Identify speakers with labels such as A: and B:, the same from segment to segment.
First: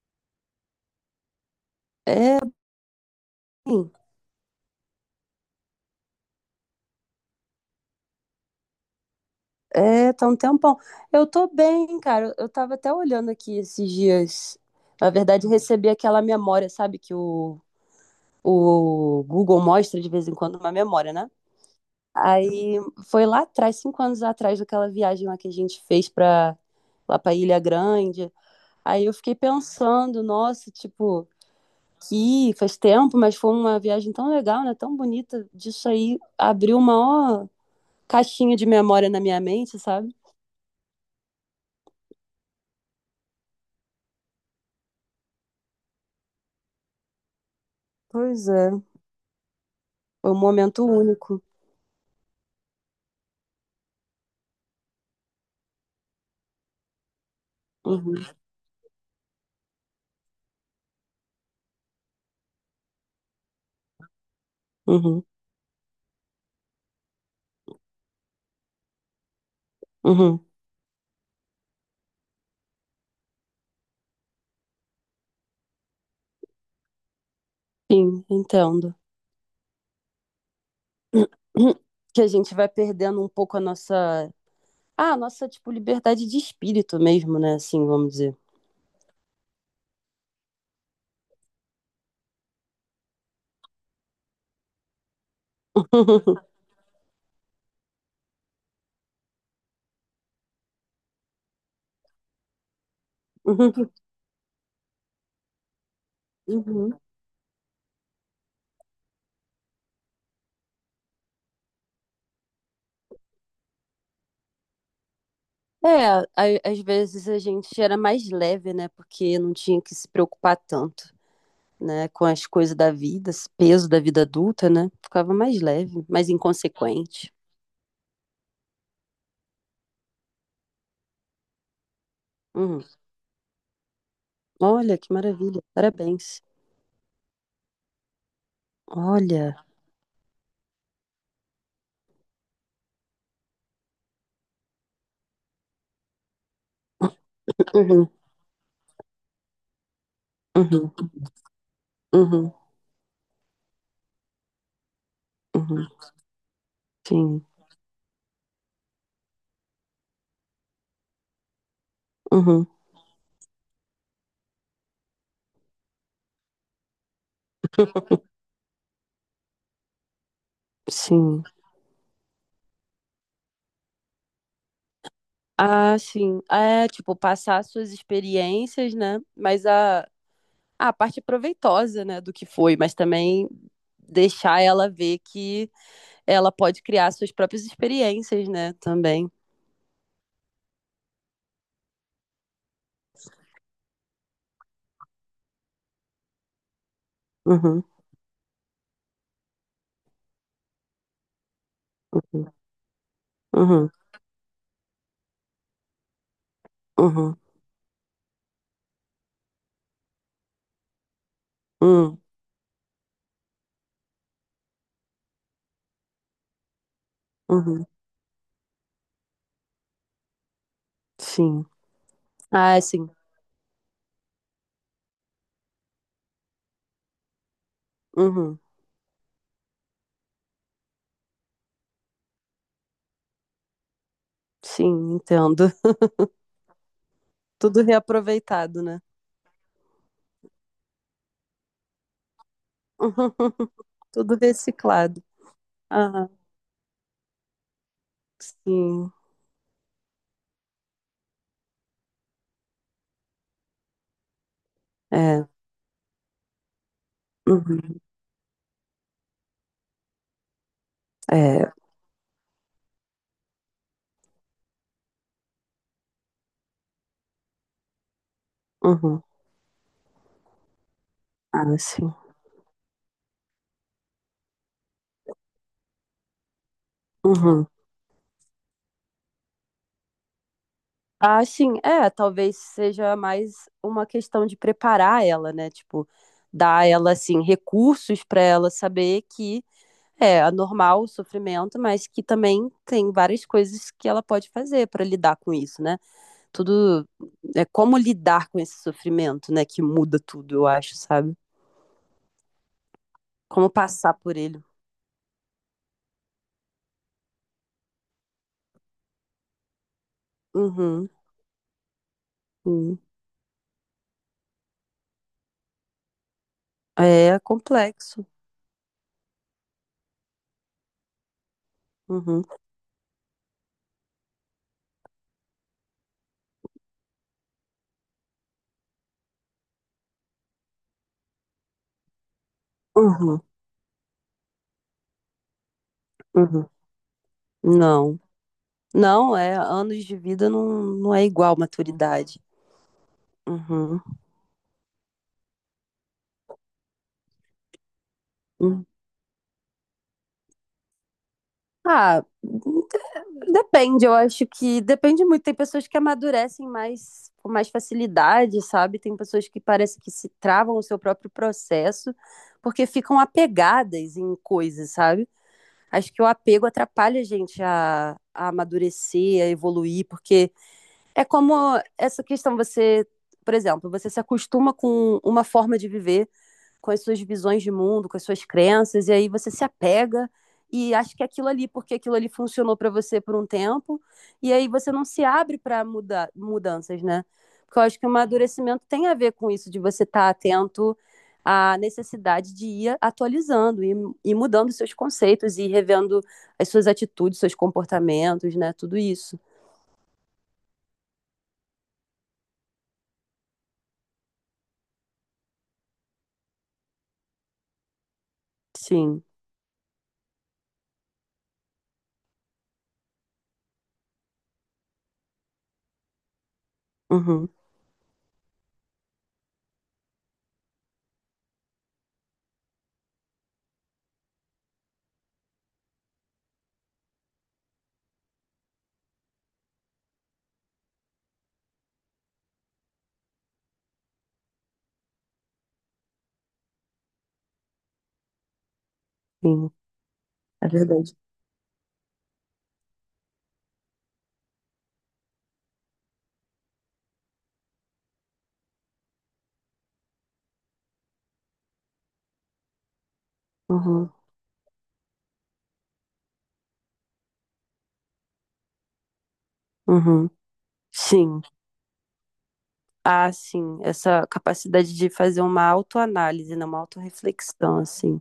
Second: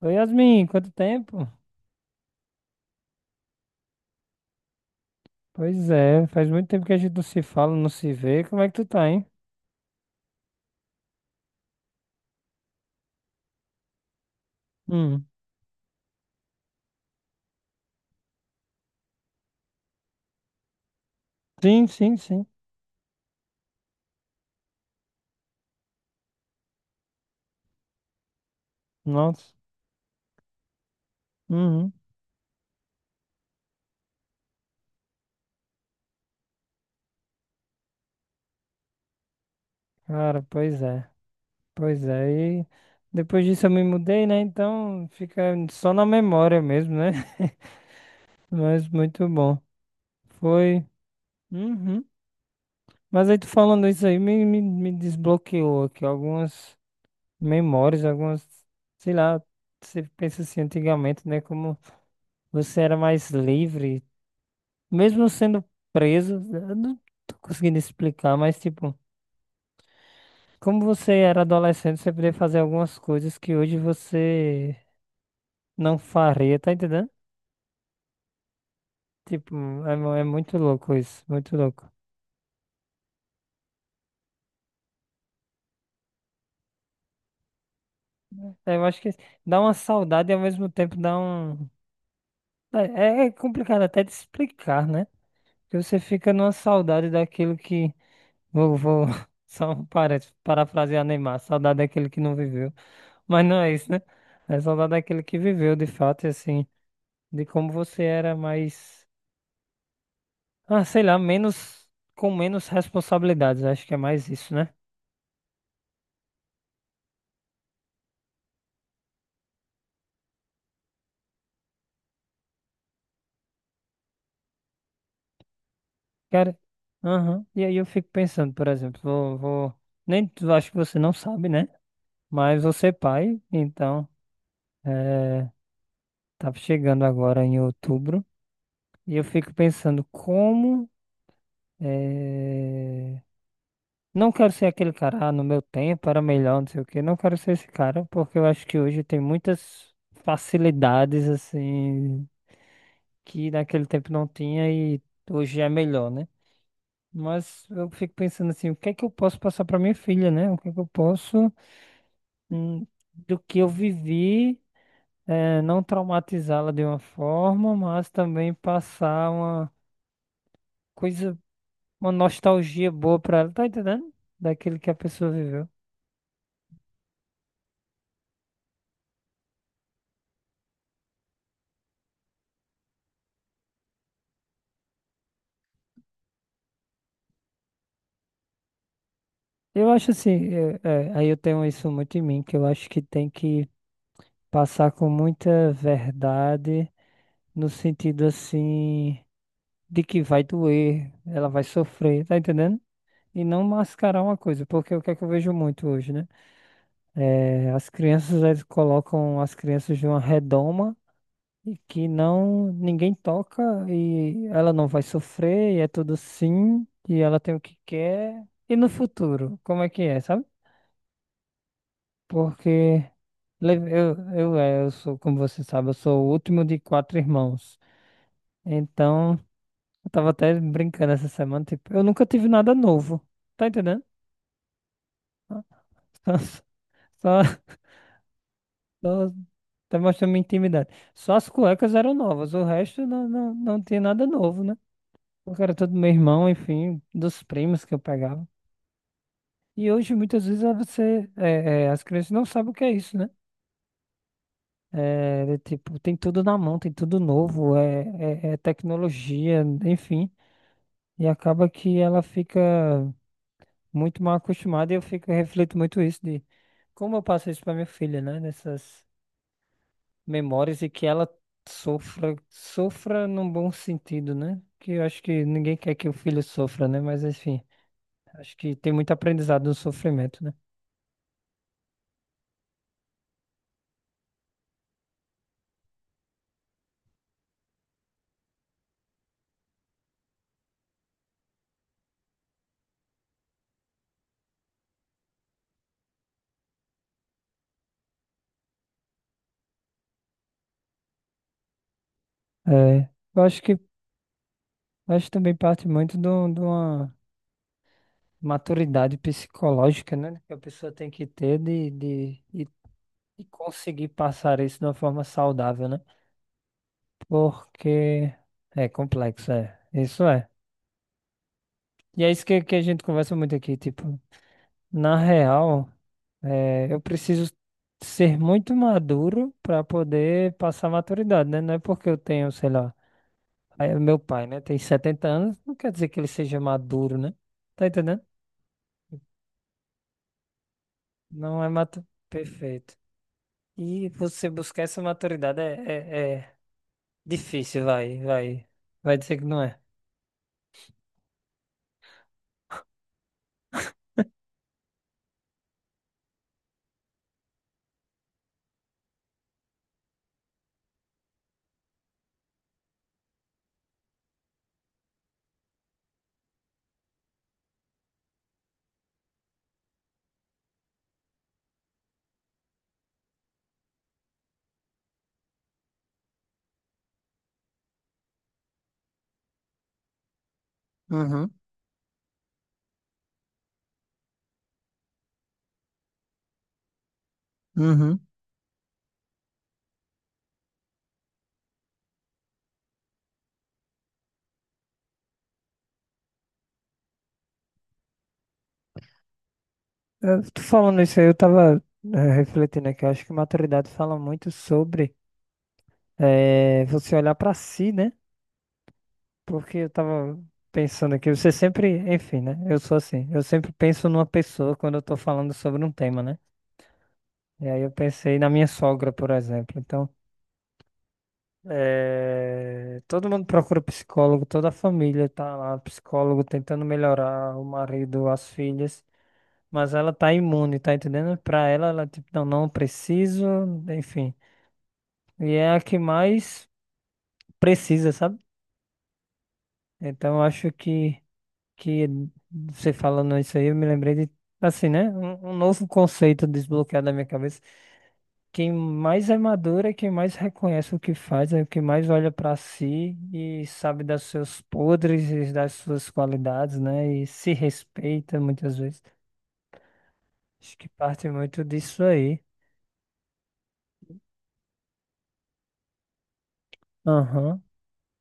A: Oi, Yasmin, quanto tempo?
B: É, bem,
A: Pois é, faz muito tempo que a gente não se fala, não se vê. Como é que tu tá, hein?
B: é, tá um tempão. Eu tô bem, cara. Eu tava até olhando aqui esses dias. Na
A: Hum.
B: verdade, recebi aquela memória, sabe? Que o Google mostra de vez em quando uma memória, né?
A: Sim, sim, sim.
B: Aí foi lá atrás, 5 anos atrás, daquela viagem lá que a gente fez lá pra Ilha Grande. Aí eu fiquei
A: Nossa.
B: pensando, nossa, tipo,
A: Uhum.
B: que faz tempo, mas foi uma viagem tão legal, né? Tão bonita. Disso aí abriu uma ó, caixinha de memória na minha mente, sabe?
A: Cara, pois é. Pois é. E depois disso eu me mudei, né? Então fica só na memória mesmo, né?
B: Pois é.
A: Mas muito bom.
B: Foi um
A: Foi.
B: momento único.
A: Uhum. Mas aí tu falando isso aí me desbloqueou aqui algumas memórias,
B: Uhum,
A: algumas, sei lá, você pensa assim, antigamente, né? Como você era mais livre,
B: uhum,
A: mesmo sendo preso, eu não tô conseguindo explicar, mas tipo,
B: uhum.
A: como você era adolescente, você podia fazer algumas coisas que hoje você não faria, tá entendendo?
B: Sim, entendo.
A: Tipo, é, é muito louco isso, muito louco.
B: Que a gente vai perdendo um pouco a nossa, ah, a nossa, tipo, liberdade de espírito mesmo, né? Assim, vamos dizer.
A: É, eu acho que dá uma saudade e ao mesmo tempo dá um. É, é complicado até de explicar, né? Porque você fica numa saudade daquilo que. Vou, vou... Só um parênteses, parafrasear Neymar, saudade daquele que não viveu. Mas não é isso, né? É saudade daquele que viveu de fato, e assim.
B: Uhum.
A: De como você era mais, ah, sei lá, menos com menos responsabilidades. Acho que é mais isso, né?
B: É, às vezes a gente era mais leve, né? Porque não tinha que se preocupar tanto, né? Com as coisas da vida, esse peso da vida adulta, né? Ficava mais leve, mais
A: Cara,
B: inconsequente.
A: aham. E aí eu fico pensando, por exemplo, nem tu- acho que você não sabe, né? Mas
B: Uhum.
A: você é pai, então,
B: Olha, que
A: é,
B: maravilha. Parabéns.
A: tá chegando agora em outubro. E eu fico
B: Olha.
A: pensando como, é, não quero ser aquele cara, ah, no meu tempo era melhor, não sei o quê. Não quero ser esse cara,
B: Uhum,
A: porque eu acho que hoje tem muitas
B: uhum,
A: facilidades assim
B: uhum,
A: que naquele tempo não tinha e hoje é
B: uhum.
A: melhor, né?
B: Sim.
A: Mas eu fico pensando assim, o que é que eu posso passar para minha filha, né? O que é que eu posso,
B: Uhum,
A: hum, do que eu vivi, não traumatizá-la de uma forma, mas também passar uma coisa,
B: sim.
A: uma nostalgia boa para ela, tá entendendo? Daquilo que a pessoa viveu.
B: Ah, sim. É, tipo, passar suas experiências, né? Mas a parte proveitosa, né, do que foi, mas também deixar ela ver que ela pode criar suas próprias experiências, né, também.
A: Eu acho assim, aí eu tenho isso muito em mim, que eu acho que tem que passar com muita verdade, no
B: Uhum,
A: sentido assim. De que vai doer, ela vai sofrer, tá entendendo? E não
B: uhum,
A: mascarar uma coisa, porque o que é que eu vejo muito hoje, né?
B: uhum,
A: É, as crianças, eles colocam as crianças de uma redoma e que
B: uhum,
A: não, ninguém toca e ela não vai sofrer, e é tudo sim, e ela tem o que
B: uhum,
A: quer. E no futuro, como é que é, sabe?
B: sim. Ah,
A: Porque
B: sim.
A: é, eu sou, como você sabe, eu sou o último de quatro irmãos.
B: Uhum,
A: Então, eu tava até brincando essa semana, tipo, eu nunca tive nada novo. Tá entendendo?
B: sim, entendo.
A: Só, só,
B: Tudo reaproveitado, né?
A: só tá mostrando minha intimidade. Só as cuecas eram novas, o resto
B: Uhum,
A: não tinha nada
B: tudo
A: novo, né?
B: reciclado.
A: Porque era todo meu
B: Ah,
A: irmão, enfim, dos primos que eu pegava.
B: sim.
A: E hoje, muitas vezes, você, as crianças não sabem o que é isso, né? É,
B: É,
A: de tipo, tem tudo na mão, tem tudo novo,
B: uhum,
A: é, é tecnologia, enfim. E acaba
B: é,
A: que ela fica muito mal acostumada e eu fico, reflito muito isso de como eu passo isso para minha filha, né? Nessas
B: uhum.
A: memórias e que ela
B: Ah, sim.
A: sofra, sofra num bom sentido, né? Que eu acho que ninguém quer que o filho sofra, né? Mas enfim,
B: Uhum.
A: acho que tem muito aprendizado no sofrimento, né?
B: Ah, sim, é, talvez seja mais uma questão de preparar ela, né? Tipo, dar a ela assim recursos para ela saber que é anormal o sofrimento, mas que também tem várias coisas que ela pode fazer para lidar com isso, né? Tudo é como lidar com esse sofrimento, né, que muda tudo, eu acho, sabe?
A: É, eu
B: Como passar por ele.
A: acho que também parte muito de uma maturidade psicológica, né? Que a pessoa
B: Uhum.
A: tem que ter
B: Uhum.
A: de conseguir passar isso de uma forma saudável, né?
B: É complexo.
A: Porque é complexo, é. Isso é. E é isso
B: Uhum.
A: que a gente conversa muito aqui, tipo. Na real, eu preciso ser muito maduro para poder passar maturidade, né? Não é porque eu tenho, sei lá,
B: Uhum.
A: aí o meu pai, né, tem 70 anos, não quer dizer que ele seja
B: Uhum.
A: maduro, né? Tá
B: Não.
A: entendendo?
B: Não, é, anos de vida não, não é igual
A: Não é
B: maturidade.
A: Perfeito.
B: Uhum.
A: E você buscar essa maturidade é difícil,
B: Hum.
A: Vai dizer que não é.
B: Ah, de- Depende, eu acho que depende muito. Tem pessoas que amadurecem mais com mais facilidade, sabe? Tem pessoas que parece que se travam o seu próprio processo porque ficam apegadas em coisas, sabe? Acho que o apego atrapalha a gente a amadurecer, a evoluir, porque é como essa questão, você, por exemplo, você se acostuma com uma forma de viver com as suas visões de mundo, com as suas crenças, e aí você se apega e acha que é aquilo
A: Uhum,
B: ali, porque aquilo ali funcionou para você por um tempo, e aí você não se abre para mudanças, né? Porque eu acho que o
A: uhum.
B: amadurecimento tem a ver com isso, de você estar tá atento à necessidade de ir atualizando e mudando seus conceitos e revendo as suas atitudes, seus comportamentos, né? Tudo isso.
A: Eu tô falando isso aí, eu tava refletindo aqui. Eu acho que maturidade fala muito sobre você olhar para si, né?
B: Sim.
A: Porque eu tava pensando aqui, você sempre, enfim, né? Eu sou assim, eu sempre penso numa pessoa quando eu tô falando sobre um tema, né?
B: Uhum.
A: E aí eu pensei na minha sogra, por exemplo. Então, todo mundo procura psicólogo, toda a família tá lá, psicólogo tentando melhorar o marido, as filhas, mas ela tá imune, tá entendendo? Pra ela, ela é tipo, não, não preciso, enfim. E é a que mais precisa, sabe?
B: Sim.
A: Então, eu acho que que você falando isso aí, eu me lembrei de, assim, né? Um novo conceito desbloqueado na minha cabeça. Quem mais é maduro é quem mais reconhece o que faz, é o que mais olha pra si e sabe
B: Uhum.
A: dos seus podres e das suas qualidades, né? E se respeita muitas vezes.
B: Uhum.
A: Acho que parte
B: Sim.
A: muito disso aí.
B: Ah, sim, essa capacidade de fazer uma autoanálise, né, uma
A: Aham,
B: autorreflexão, assim.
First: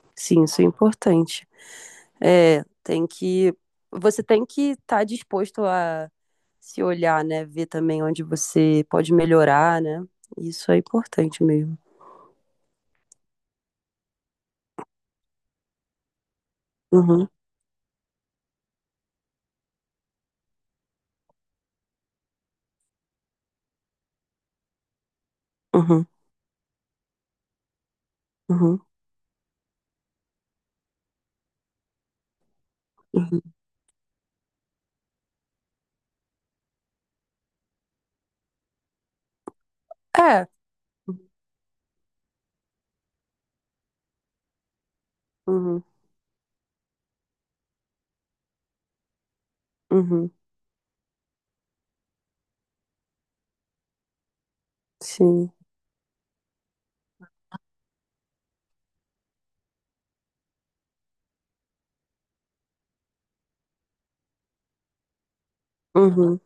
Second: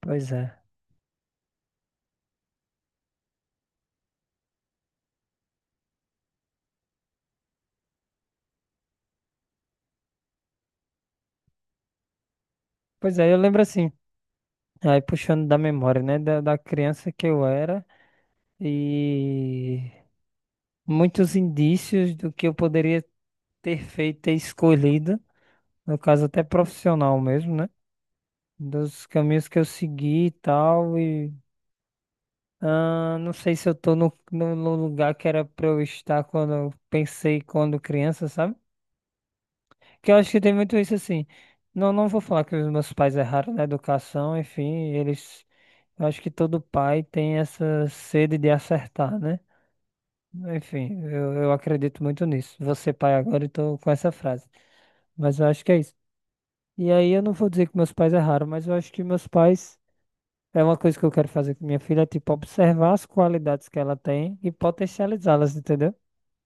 A: pois
B: Sim,
A: é.
B: isso é importante. É, tem que. Você tem que estar disposto a se olhar, né? Ver também onde você pode melhorar, né? Isso é importante mesmo.
A: Pois é, eu lembro assim, aí puxando da memória, né? Da criança que
B: Uhum,
A: eu era e muitos indícios do que eu poderia ter feito, ter escolhido, no
B: uhum,
A: caso até profissional mesmo, né?
B: uhum,
A: Dos caminhos que eu segui e tal, e ah, não
B: uhum.
A: sei se eu tô no lugar que era pra eu estar quando eu pensei quando criança, sabe? Que eu acho que
B: É.
A: tem muito isso assim. Não, não vou falar que os meus pais erraram na educação, enfim, eles.
B: Uhum,
A: Eu acho que todo pai tem essa sede de acertar, né?
B: uhum,
A: Enfim, eu acredito muito nisso. Você pai agora e tô com essa frase. Mas eu
B: sim.
A: acho que é isso. E aí eu não vou dizer que meus pais erraram, mas eu acho que meus pais é uma coisa que eu quero fazer com minha filha, é, tipo, observar as qualidades que ela tem e potencializá-las, entendeu?
B: Uhum.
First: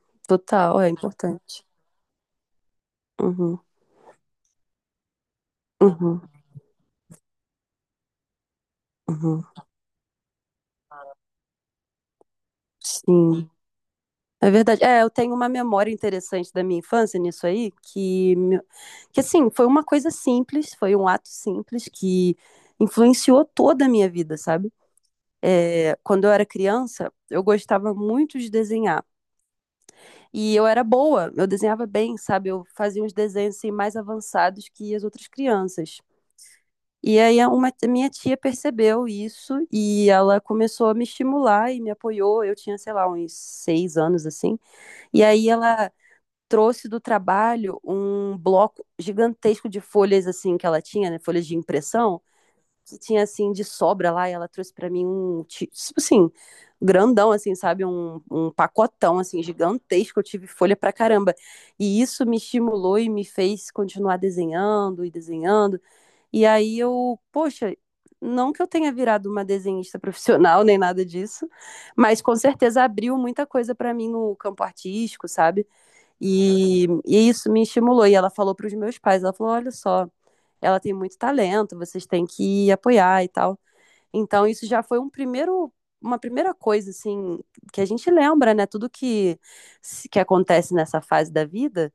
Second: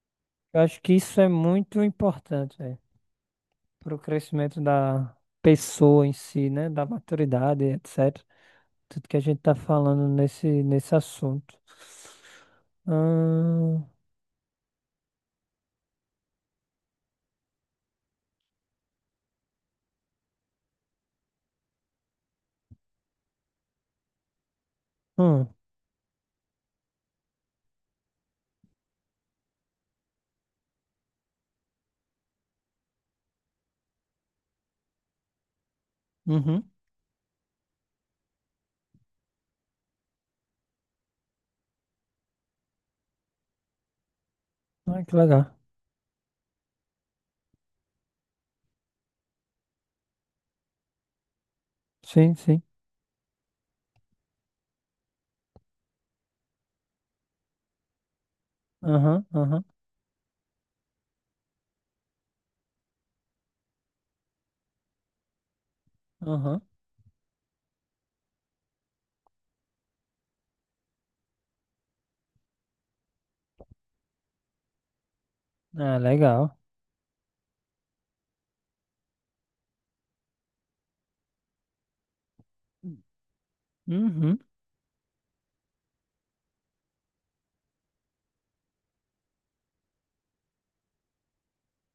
A: Eu acho
B: Total, é
A: que isso é
B: importante.
A: muito importante, velho,
B: Uhum,
A: para o crescimento da pessoa em
B: uhum,
A: si, né? Da maturidade, etc. Tudo que a gente
B: uhum.
A: tá falando nesse assunto.
B: Sim.
A: Ahn,
B: É verdade. É, eu tenho uma memória interessante da minha infância nisso aí, que assim, foi uma coisa simples, foi um ato simples que influenciou toda a minha vida, sabe?
A: hum,
B: É, quando eu era criança, eu gostava muito de desenhar. E eu era boa, eu desenhava bem, sabe? Eu fazia uns desenhos assim, mais avançados que as outras crianças.
A: uhum.
B: E aí a minha tia percebeu isso e ela começou a me estimular e me apoiou. Eu tinha, sei lá, uns 6 anos assim.
A: Ah, que
B: E aí
A: legal.
B: ela trouxe do trabalho um bloco gigantesco de folhas assim que ela tinha, né, folhas de impressão,
A: Sim, sim.
B: que tinha assim de sobra lá, e ela trouxe para mim um, tipo assim, grandão assim, sabe, um pacotão
A: Aham,
B: assim
A: aham,
B: gigantesco, eu tive folha pra caramba. E isso me estimulou e me fez continuar desenhando e desenhando. E
A: aham.
B: aí eu, poxa, não que eu tenha virado uma desenhista profissional nem nada disso, mas com certeza abriu muita coisa pra mim no campo artístico, sabe?
A: Ah, legal.
B: E isso me estimulou. E ela falou para os meus pais, ela falou, olha só, ela tem muito talento, vocês têm que apoiar e tal.
A: Uhum.
B: Então isso já foi um primeiro uma primeira coisa assim que a gente lembra, né? Tudo que acontece nessa fase da vida,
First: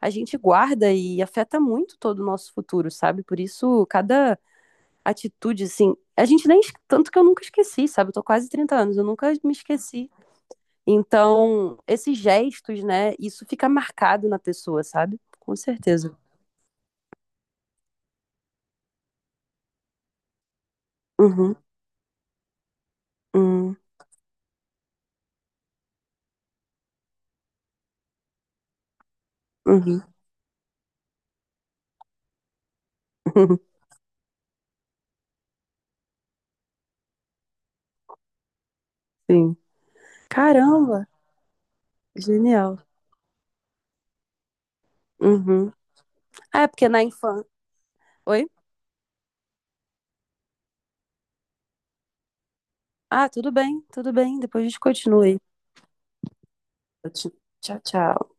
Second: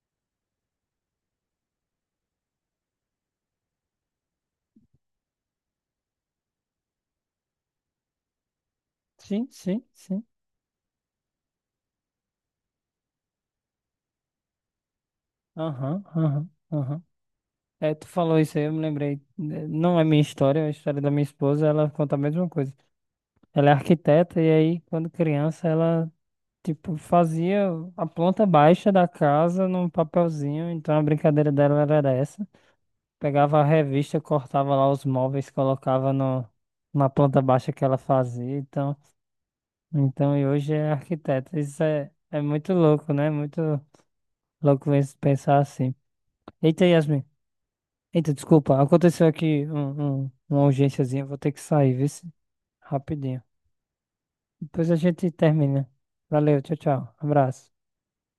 B: a gente guarda e afeta muito todo o nosso futuro, sabe? Por isso cada atitude assim, a gente nem tanto que eu nunca esqueci, sabe? Eu tô quase 30 anos, eu nunca
A: Sim,
B: me
A: sim,
B: esqueci
A: sim.
B: então, esses gestos, né, isso fica marcado na pessoa, sabe? Com
A: Aham,
B: certeza.
A: aham, aham. É, tu falou isso aí, eu me lembrei. Eh, não é minha história, é a história da minha
B: Uhum,
A: esposa, ela conta a mesma coisa. Ela é
B: uhum,
A: arquiteta e aí, quando criança, ela, tipo, fazia a planta baixa da casa num
B: uhum,
A: papelzinho, então a brincadeira dela era essa.
B: uhum,
A: Pegava a revista, cortava lá os móveis, colocava no, na planta baixa que ela fazia, então,
B: sim.
A: então e hoje é
B: Caramba,
A: arquiteta. Isso é muito
B: genial.
A: louco, né? Muito louco isso pensar
B: Uhum.
A: assim.
B: Ah, é
A: Eita,
B: porque na
A: Yasmin.
B: infância.
A: Eita,
B: Oi?
A: desculpa, aconteceu aqui uma urgênciazinha, vou ter que sair, viu?
B: Ah,
A: Rapidinho.
B: tudo bem, tudo bem. Depois a gente
A: Depois a
B: continua
A: gente
B: aí.
A: termina. Valeu, tchau, tchau. Abraço.
B: Tchau, tchau.